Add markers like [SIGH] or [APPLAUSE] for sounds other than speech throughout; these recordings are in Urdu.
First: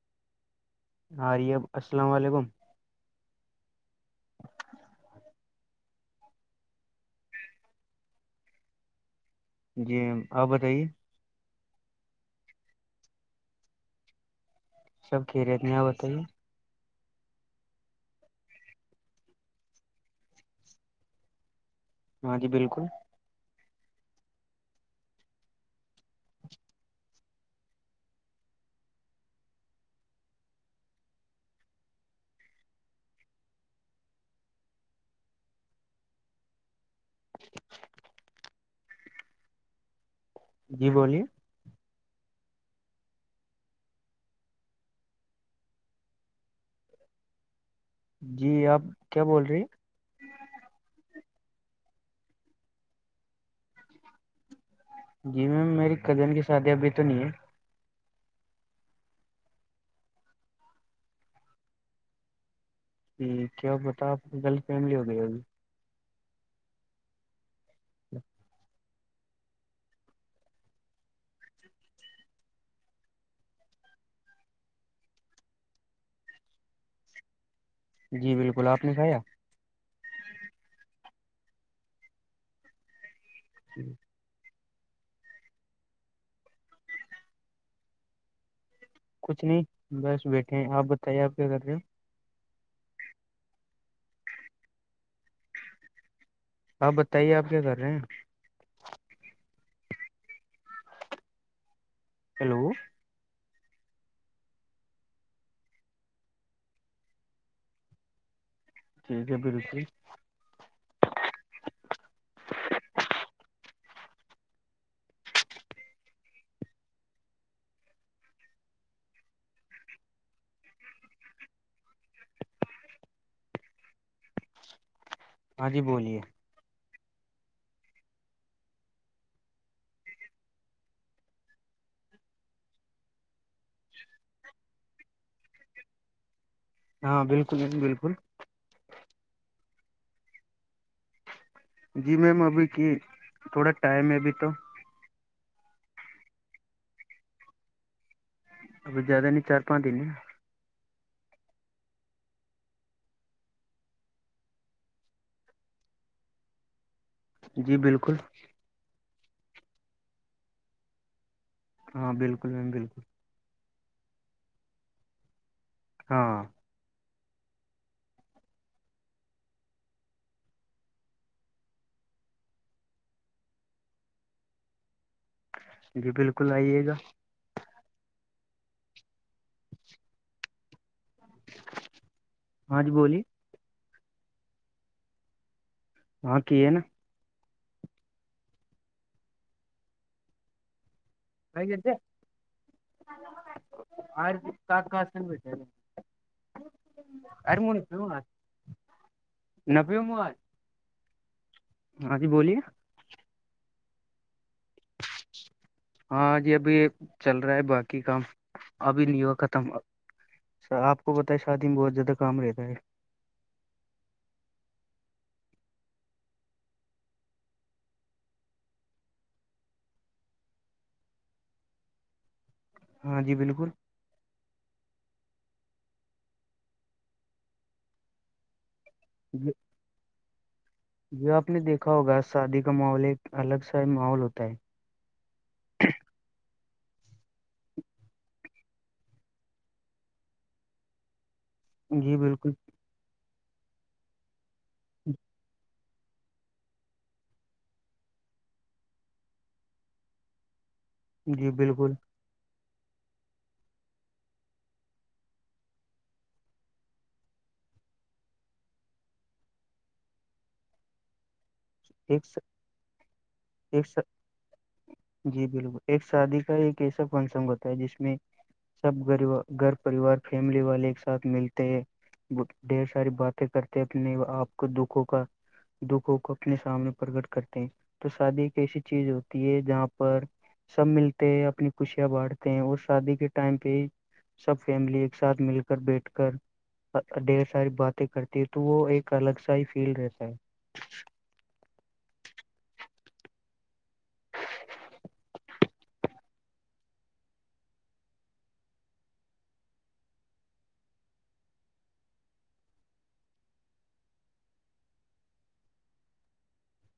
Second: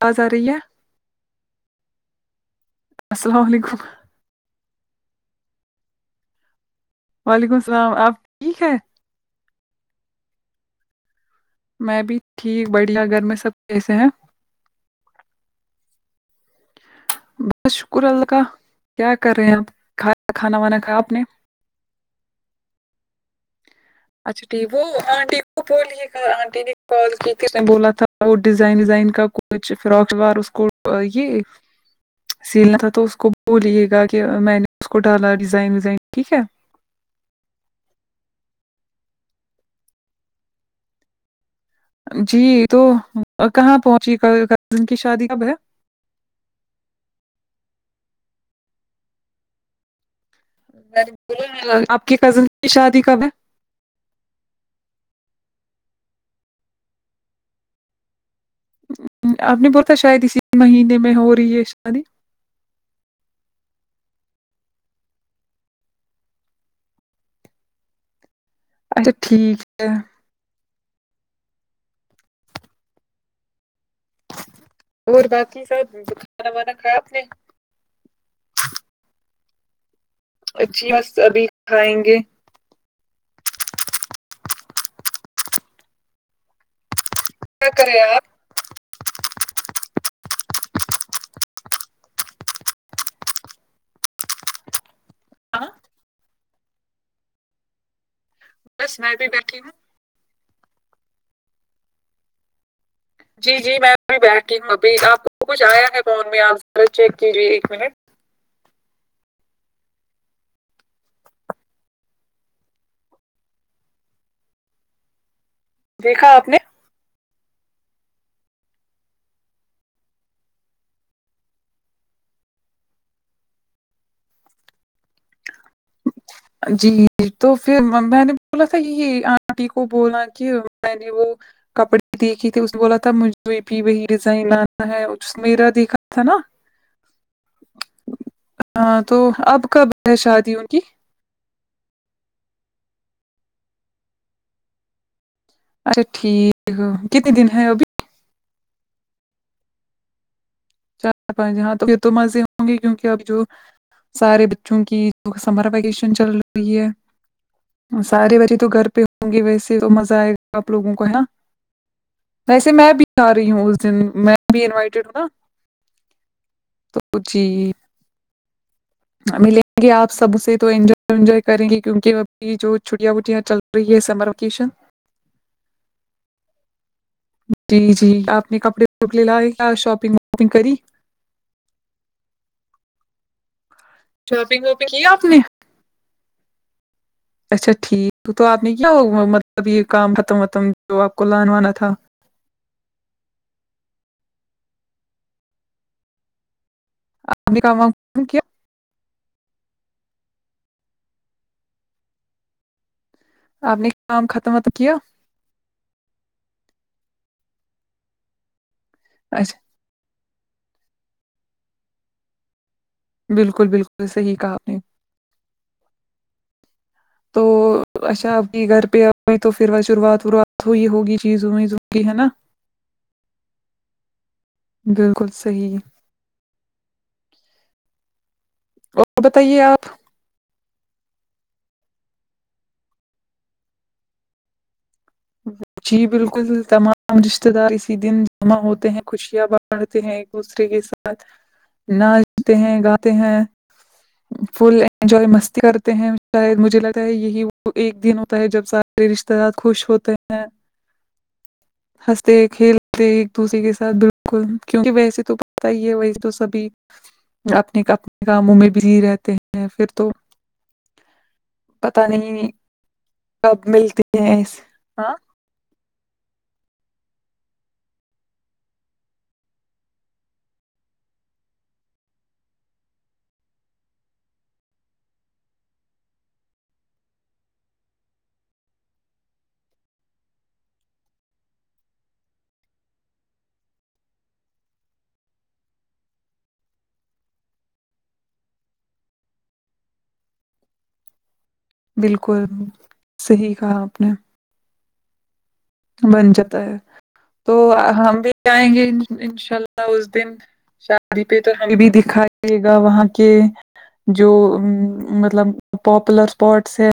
تازا ریہ ہاریب السلام علیکم السلام علیکم [UNINTELLIGIBLE] وعلیکم السلام آپ ٹھیک ہیں جی آپ بتائیے میں بھی ٹھیک بڑھیا گھر میں سب کیسے ہیں سب کھی رہےتے ہیں یہ بتائیے بس شکر اللہ کا کیا کر رہے ہیں آپ کھ کھانا وانا کھا آپ نے ہاں جی بالکل اچھا ٹھیک وہ آنٹی کو بلیے کہ آنٹی نے کال کی کس نے بولا تھا آ ڈیزائن ویزائن کا کچھ فراک شلوار اس کو یہ سیلنا تھا تو اس کو بولیے گا کہ میں نے اس کو ڈالا ڈیزائن ویزائن ٹھیک ہے [UNINTELLIGIBLE] جی بولیے جی تو کہاں پہنچی کزن کی شادی کب ہے جی آپ کیا بول رہی آپ کی کزن کی شادی کب ہے جی میم میری کزن کی شادی ابھی تو نہیں ہے آپ نے بولتا شاید اسی مہینے میں ہو رہی ہے شادی جی کیا بتا آپ غلط فیمی ہو گئی ہوگی ہی اچھا ٹھیک ہے اور باقی سب کھانا وانا خراب نے جی بالکل آپ نے کایا ا جھی بس ابھی کھائیں گے [UNINTELLIGIBLE] کیا کہ رہے ہیں آپ کچھ نہیں بس بیٹھے ہیں آپ بتائیے آپ کیا کر رہے ہو آ آپ بتائیے آپ کیا کر رہے ہیں بس میں بھی بیٹھی ہوں ہیلو جی جی میں ابھی بیٹھتی ہوں ابھی آپ کچھ آیا ہے فون میں آپ ذرا چیک کیجیے ایک منٹ ٹھیک ہے پیر جی دیکھا آپ نے ہاں جی بولیے جی تو پھر میں نے بولا تھا یہ آنٹی کو بولا کہ میں نے وہ کپڑے دیکھے تھے اس نے بولا تھا مجھے بھی وہی ڈیزائن آنا ہے میرا دیکھا تھا نا ہاں بالکل بالکل ہاں تو اب کب ہے شادی ان کی جی میم ابھی کی تھوڑا ٹائم ہے ابھی تو اچھا ٹھیک ہو کتنے دن ہے وہ بھی ابھی زیادہ نہیں چار پانچ دن ہیں چار پانچ یہاں تو پھر تو مزے ہوں گے کیونکہ اب جو سارے بچوں کی جو سمر ویکیشن چل رہی ہے جی بالکل سارے بچے تو گھر پہ ہوں گے ویسے تو مزہ آئے گا آپ لوگوں کو ہے ہاں بالکل میم ویسے میں بالکل بھی آ رہی ہوں اس دن میں بھی انوائٹیڈ ہوں نا ہاں تو جی ملیں گے آپ سب سے تو انجوائے وینجوائے کریں گے کیونک ابھی جو چھٹیاں بٹیا چل فری یہ سمر وکیشن جی بالکل آئیے گا جی جی آپ نے کپڑے لے لائے کیا شاپنگ وپنگ کری ہاں جی بولیے شاپنگ واپنگ کی آپ نے ہاں کی ہے نا اچھا ٹھیک تو آپ نے کیا مطلب یہ کام ختم وتم تو آپ کو [INAUDIBLE] لان وانا تھا آپ ارے نے م ن کام وام پ م ختم کیا ن پ م آج ہاں جی بولیے آپ نے کام ختم تو کیا ہاں جی ابھی چل رہا ہے باقی کام ابھی نہیں ہوا اچھا ختم س آپ کو پتا ہے شادی میں بہت زیادہ کام رہتا ہے بالکل بالکل صحیح کہا آپ نے [INAUDIBLE] تو اچھا آپ کی گھر پہ آئے تو پھر شروعات وروعات ہوئی ہوگی چیز ویز ہو کی ہے نا ہاں جی بالکل بالکل صحیح ہے تو بتائیے آپ یہ آپ نے دیکھا ہوگا شادی کا ماحول ایک الگ سا ہی ماحول ہوتا ہے جی بالکل تمام رشتتے دار اسی دن جمع ہوتے ہیں خوشیا ب پڑھتے ہیں ایک دوسرے کے ساتھ [INAUDIBLE] بالکل ناچتے ہیں گاتے ہیں [INAUDIBLE] فل انجوائے مستی کرتے ہیں شاید مجھے لگتا ہے یہی وہ ایک دن ہوتا ہے جب سارے رشتے دار خوش ہوتے ہیں جی بالکل ہنستے کھیلتے ایک دوسرے کے ساتھ بالکل کیونک ویسے تو پت ہی ہے ویس تو سبھی اپنے اپنے کاموں میں بزی رہتے ہیں پھر تو پتا ایک نہیں کب ایک ملتی ہیں ہاں جی بالکل ایک شادی کا ایک ایسا فنکشن ہوتا ہے جس میں سب گ گھر پریوار فیملی والے ایک ساتھ ملتے ہیں ڈھیر ساری باتیں کرتے اپنے آپ کو دکھوں کا دکھوں کا اپنے سامنے پرکٹ کرتے ہیں تو شادی ایک ایسی چیز ہوتی ہے جہاں پر سب ملتے ہیں اپنی خوشیاں بانٹتے ہیں اور شادی کے ٹائم پہ سب فیملی ایک ساتھ مل کر بیٹھ کر ڈھیر ساری باتیں کرتی ہے تو وہ ایک الگ سا ہی فیل رہتا ہے بالکل صحیح کہا آپ نے [UNINTELLIGIBLE] بن جاتا ہے تو ہم بھی جائیں گے انشاء اللہ اس دن شادی پہ تو ہمیں بھی دکھائیے گا وہاں کے جو مطلب پاپولر اسپاٹس ہے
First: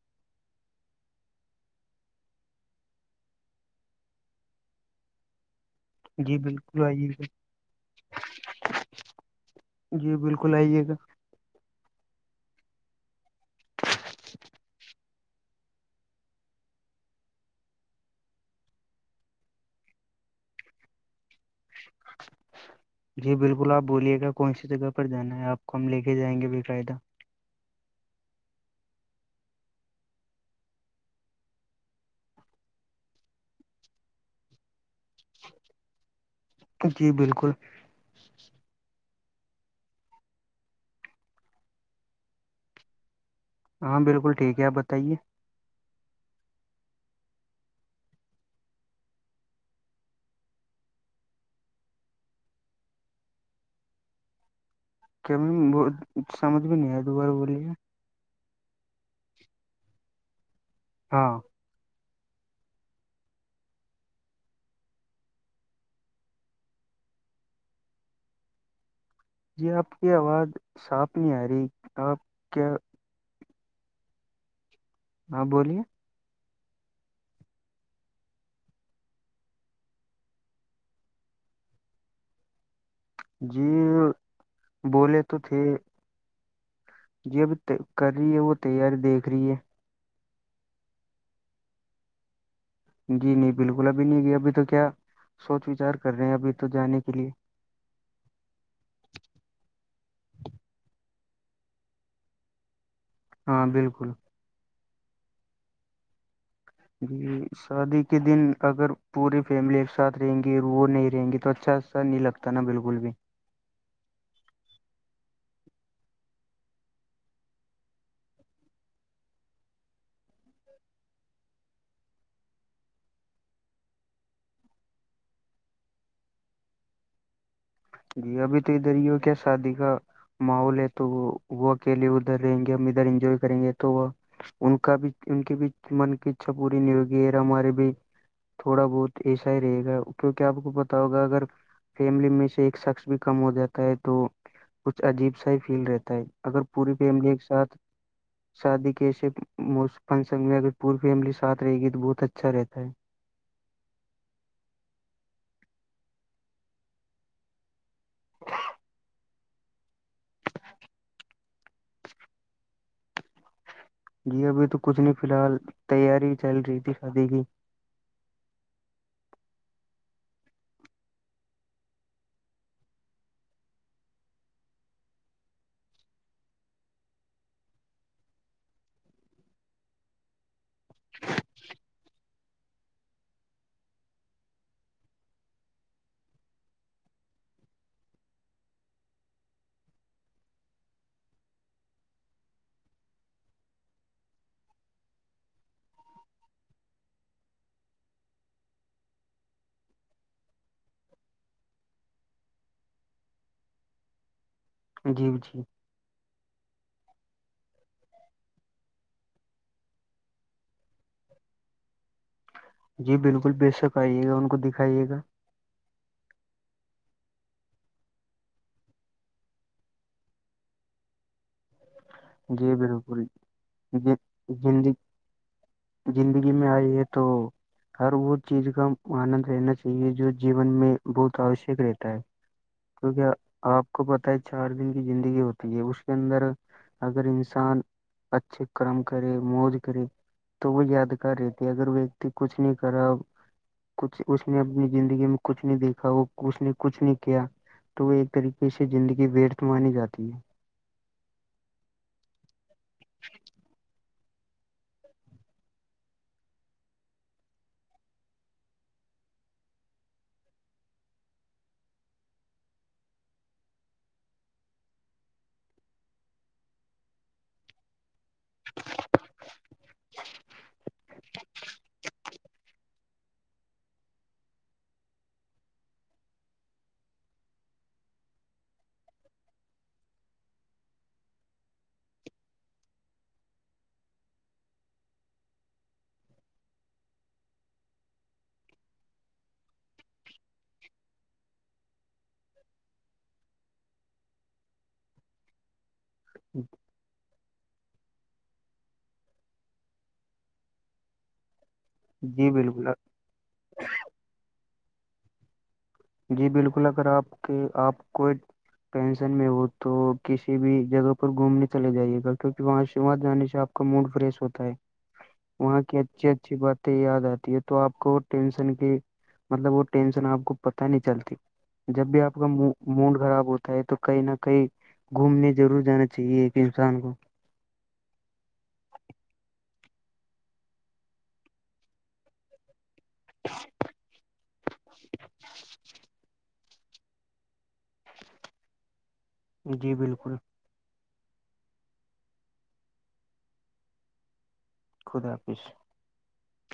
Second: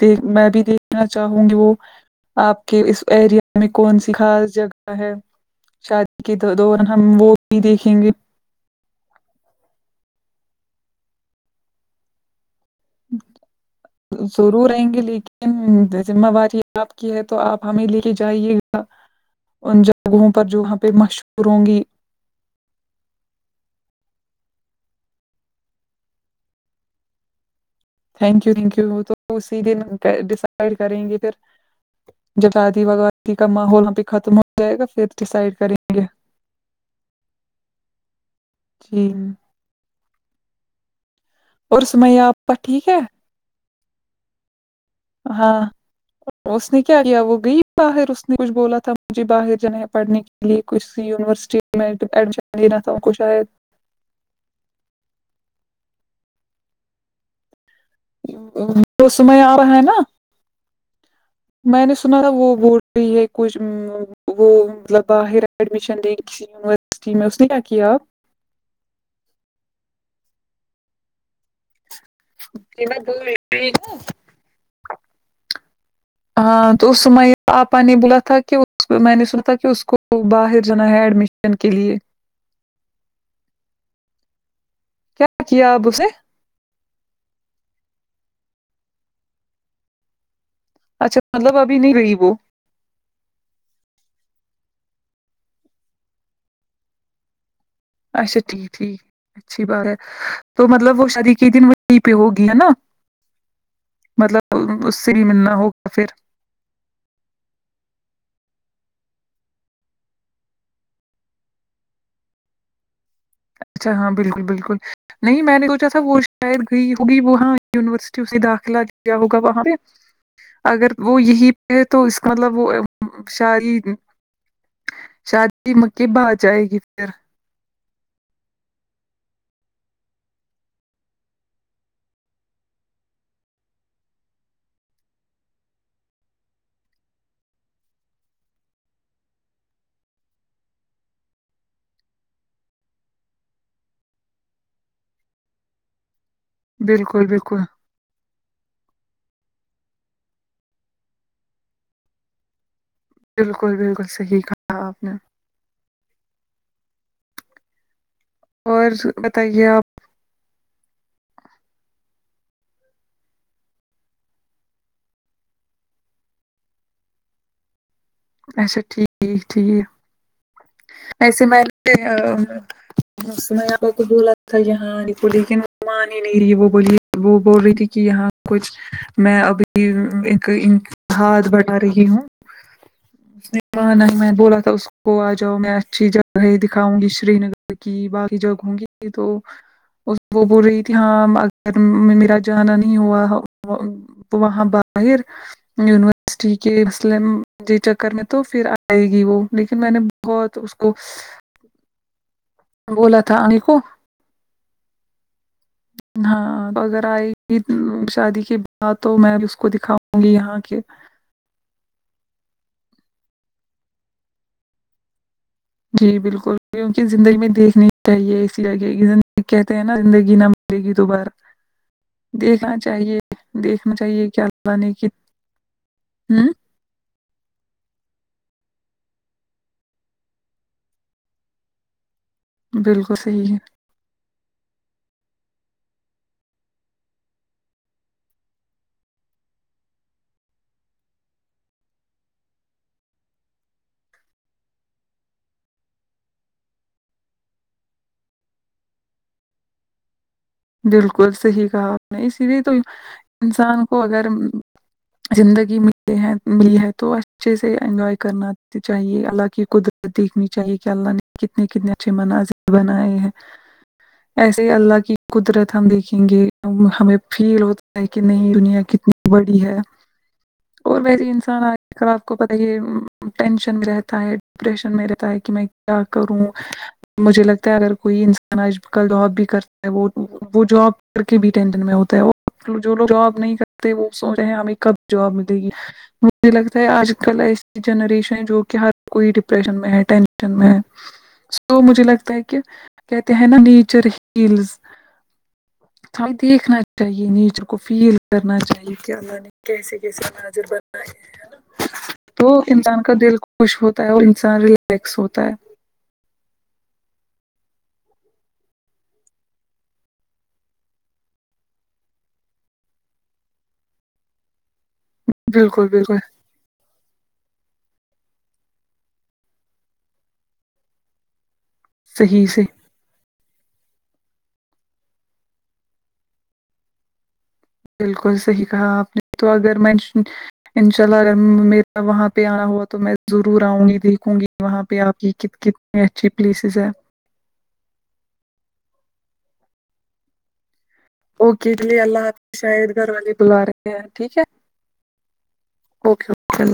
دیک میں بھی دیکھنا چاہوں گی وہ آپ کے اس ایریا میں کون سی خاص جگہ ہے شادی کے جی دور بالکل آئیے ہم گا وہ بھی دیکھیں گے جی بالکل آئیے گا ضرور آئیں گے لے کے ذمہ واری آپ کی ہے تو آپ ہمیں لے کے جائیے گا ان جگہوں پر جو وہاں پہ مشہور ہوں گی [UNINTELLIGIBLE] جی بالکل آپ بولیے گا کون سی جگہ پر جانا ہے آپ کو ہم لے کے جائیں گے بےقاعدہ تھینک یو تھینک یو تو اسی دن ڈڈ کریں گے پھر جب شادی وگادی کا ماحول بھی ختم ہو جائے گا ڈسائڈ کریں گے جی بالکل جی اور سمیا آپا ٹھیک ہے ہاں بالکل ٹھیک ہے آپ بتائیے ہاں اس نے کیا کیا وہ گئی باہر اس نے کچھ بولا تھا مجھے باہر جانا پڑھنے کی لیے کچھ یونیورسٹی میں ایڈمیشن دینا تھاوں کو شاید کیام سمجھ بھی نہیں آ دو بارہ بولیے وہ سمے آ رہا ہے نا ہاں میں نے سنا تھا وہ بول رہی ہے کچھ وہ مطلب باہر ایڈمیشن دیں ک یونیورسٹی میں اس نے کیا کیا آپ جی آپ کی آواز صاف نہیں آ رہی آپ کیا پ ب ہے ہاں بولیے ہاں تو اسم آپا نے بولا تھا کہ میں نے سنا تھا کہ اس کو باہر جانا ہے ایڈمیشن بن کے لیے جی بولے تو کیا تھے کیا آپ اسے جی ابھی کر رہی ہے وہ تیاری دیکھ رہی ہے اچھا مطلب ابھی نہیں رہی وہ [UNINTELLIGIBLE] اچھا ٹھیک ٹھیک اچھی بات ہے تو مطلب وہ شادی کے دن وہ وہیں پہ ہوگی ہے نا ہاں بالکل مطلب اس سے ہی ملنا ہوگا پھر جی شادی کے دن اگر پوری فیملی ایک ساتھ رہیں گی وہ نہیں رہیں گی تو اچھا سا نہیں لگتا ا بالکل بھی اچھا ہاں بالکل بالکل نہیں میں نے سوچا تھا وہ شاید گئی ہوگی وہاں یونیورسٹی اسے داخلہ دیا ہوگا وہاں پہ اگر وہ یہی پہ ہے تو اس کا مطلب وہ شاعری شادی میںکیب آ جائے گی پھر [UNINTELLIGIBLE] ماحول ہے تو وہ اکیلے ادھر رہیں گے ہم ادھر انجوائے کریں گے تو وہ ان کا بھی ان کے بھی من کی اچھا پوری نہیں ہوگی اور ہمارے بھی تھوڑا بہت ایسا ہی رہے گا کیوںکہ آپ کو پتا ہوگا اگر فیملی میں سے شخص بھی کم ہو جاتا ہے تو کچھ عجیب سا ہی فیل رہتا ہے اگر پوری بالکل فیملی ایک بالکل ساتھ شادی کے ایسے فنسن میں اگر پوری فیملی ساتھ رہے گی تو بہت اچھا رہتا ہے بالکل بالکل صحیح کہا آپ نے اور بتائیے آپ جی ابھی تو کچھ نہیں فی الحال تیاری چل رہی تھی شادی کی اچھا ٹھیک ٹھیک ایسے میں س میںپ ک بولا تھا یہاں لیکن مان ہی نہیں رہی وہ بلی وہ بول رہی تھی کہ یہاں کچھ میں ابھی انتاد بٹا رہی ہوں اس نے کہ نہیں میں بولا تھا اس کو آج جو میں اچھی جگہ ہی دکھاؤں گی سری نگر کی باقی جگہ ہوں گی تو وہ بول رہی تھی ہاں اگر میرا جانا نہیں ہوا وہاں باہر یونیورسٹی کے ملم چکر میں تو پھر آئے گی وہ لیکن میں نے بہت اس کو بولا تھا ان کو جی ب جی [UNINTELLIGIBLE] ہاں تو اگر آئے گی شادی کے بعد تو میں اس کو دکھاؤں گی یہاں کے جی بالکل بے شک آئیے گا ان کو دکھائیے گا جی بالکل کیونکہ زندگی میں دیکھنی چاہیے اسی لگہ کہتے ہیں نا زندگی نہ دے گی دوبار گی بیروبور دیکھنا گ چاہیے کہ اللہ گینندی نے کی ہوں زندگی میں آئی ہے تو ہر وہ چیز کا آنند رہنا چاہیے جو جیون میں بہت آوشک رہتا ہے بالکل کیونکہ صحیح ہے آپ کو پت ہے چار دن کی زندگی ہوتی ہے اس کے اندر اگر انسان اچھے کرم کرے موج کرے تو وہ یادگار رہتی ہے اگر وہ وتی کچھ نہیں کرا کچھ اس نے اپنی زندگی میں کچھ نہیں دیکھا وہ اس نے کچھ نہیں کیا تو ایک طریقے سے زندگی بیرتھ مانی جاتی ہے بالکل صحیح کہا آپ نے اسی لیے تو انسان کو اگر زندگی م ملی ہے تو اچھے سے انجوائے کرنا چاہیے اللہ کی قدر دیکھنی چاہیے کہ اللہ نے کتنے کتنے اچھے مناظر بنائے ہیں [UNINTELLIGIBLE] ایسے ہی اللہ کی قدرت ہم دیکھیں گے ہمیں فیل ہو کہ نہیں دنیا کتنی بڑی ہے اور ویسے انسان آگ خ آ کو پت ہے کہ ٹینشن میں رہتا ہے ڈپریشن میں رہتا ہے کہ میں کیا کروں مجھے لگتا ہے اگر کوئی انسان آج کل دحا بھی کر وہ وہ جاب کر کے بھی ٹینشن میں ہوتا ہے وہ جو لوگ جاب نہیں کرتے وہ سوچ رہے ہیں ہمیں کب جاب ملے گی مجھے لگتا ہے آج کل ایسی جنریشن ہے جو کہ ہر کوئی ڈپریشن میں ہے ٹینشن میں ہے سو مجھے لگتا ہے کہ کہتے ہیں نا نیچر ہیلز ہھائی دیکھنا چاہیے نیچ کو فیل کرنا چاہیے کہ اللہ نے کیسے کیسے ناظر بنا ہےا تو جی بالکل انسان کا دل خوش ہوتا ہے اور انسان ریلیکس ہوتا ہے جی بالکل اگر آپ کے آپ کوئی پینسن میں ہو تو کسی بھی جگہ پر گھومنے چلے جائیے گا کیوںکہ وہاں سے وہاں جانے سے آپ کا موڈ فریش ہوتا ہے وہاں بالکل کی بالکل اچھی اچھی بات یاد آتی ہے تو آپ کو ٹینشن کے مطلب وہ ٹینشن آپ کو پت نہیں چلتی جب بھی آپ صحیح کا سے منہ موڈ خراب ہوتا ہے تو کہیں نہ کہیں گھومنے ضرور جانا چاہیے ایک انسان کو بالکل صحیح کہا آپ نے تو اگر م انشاء اللہ میرا وہاں پہ آنا ہوا تو میں ضرور آؤں گی دیکھوں گی وہاں پہ آپ کی کت ک یہ اچھی پلیسز ہیں جی بالکل اوکے اس لیے اللہ آپ شاید گھر والے بلا رہے ہیں ٹھیک ہے خدا حافظ اوکے اوکے ال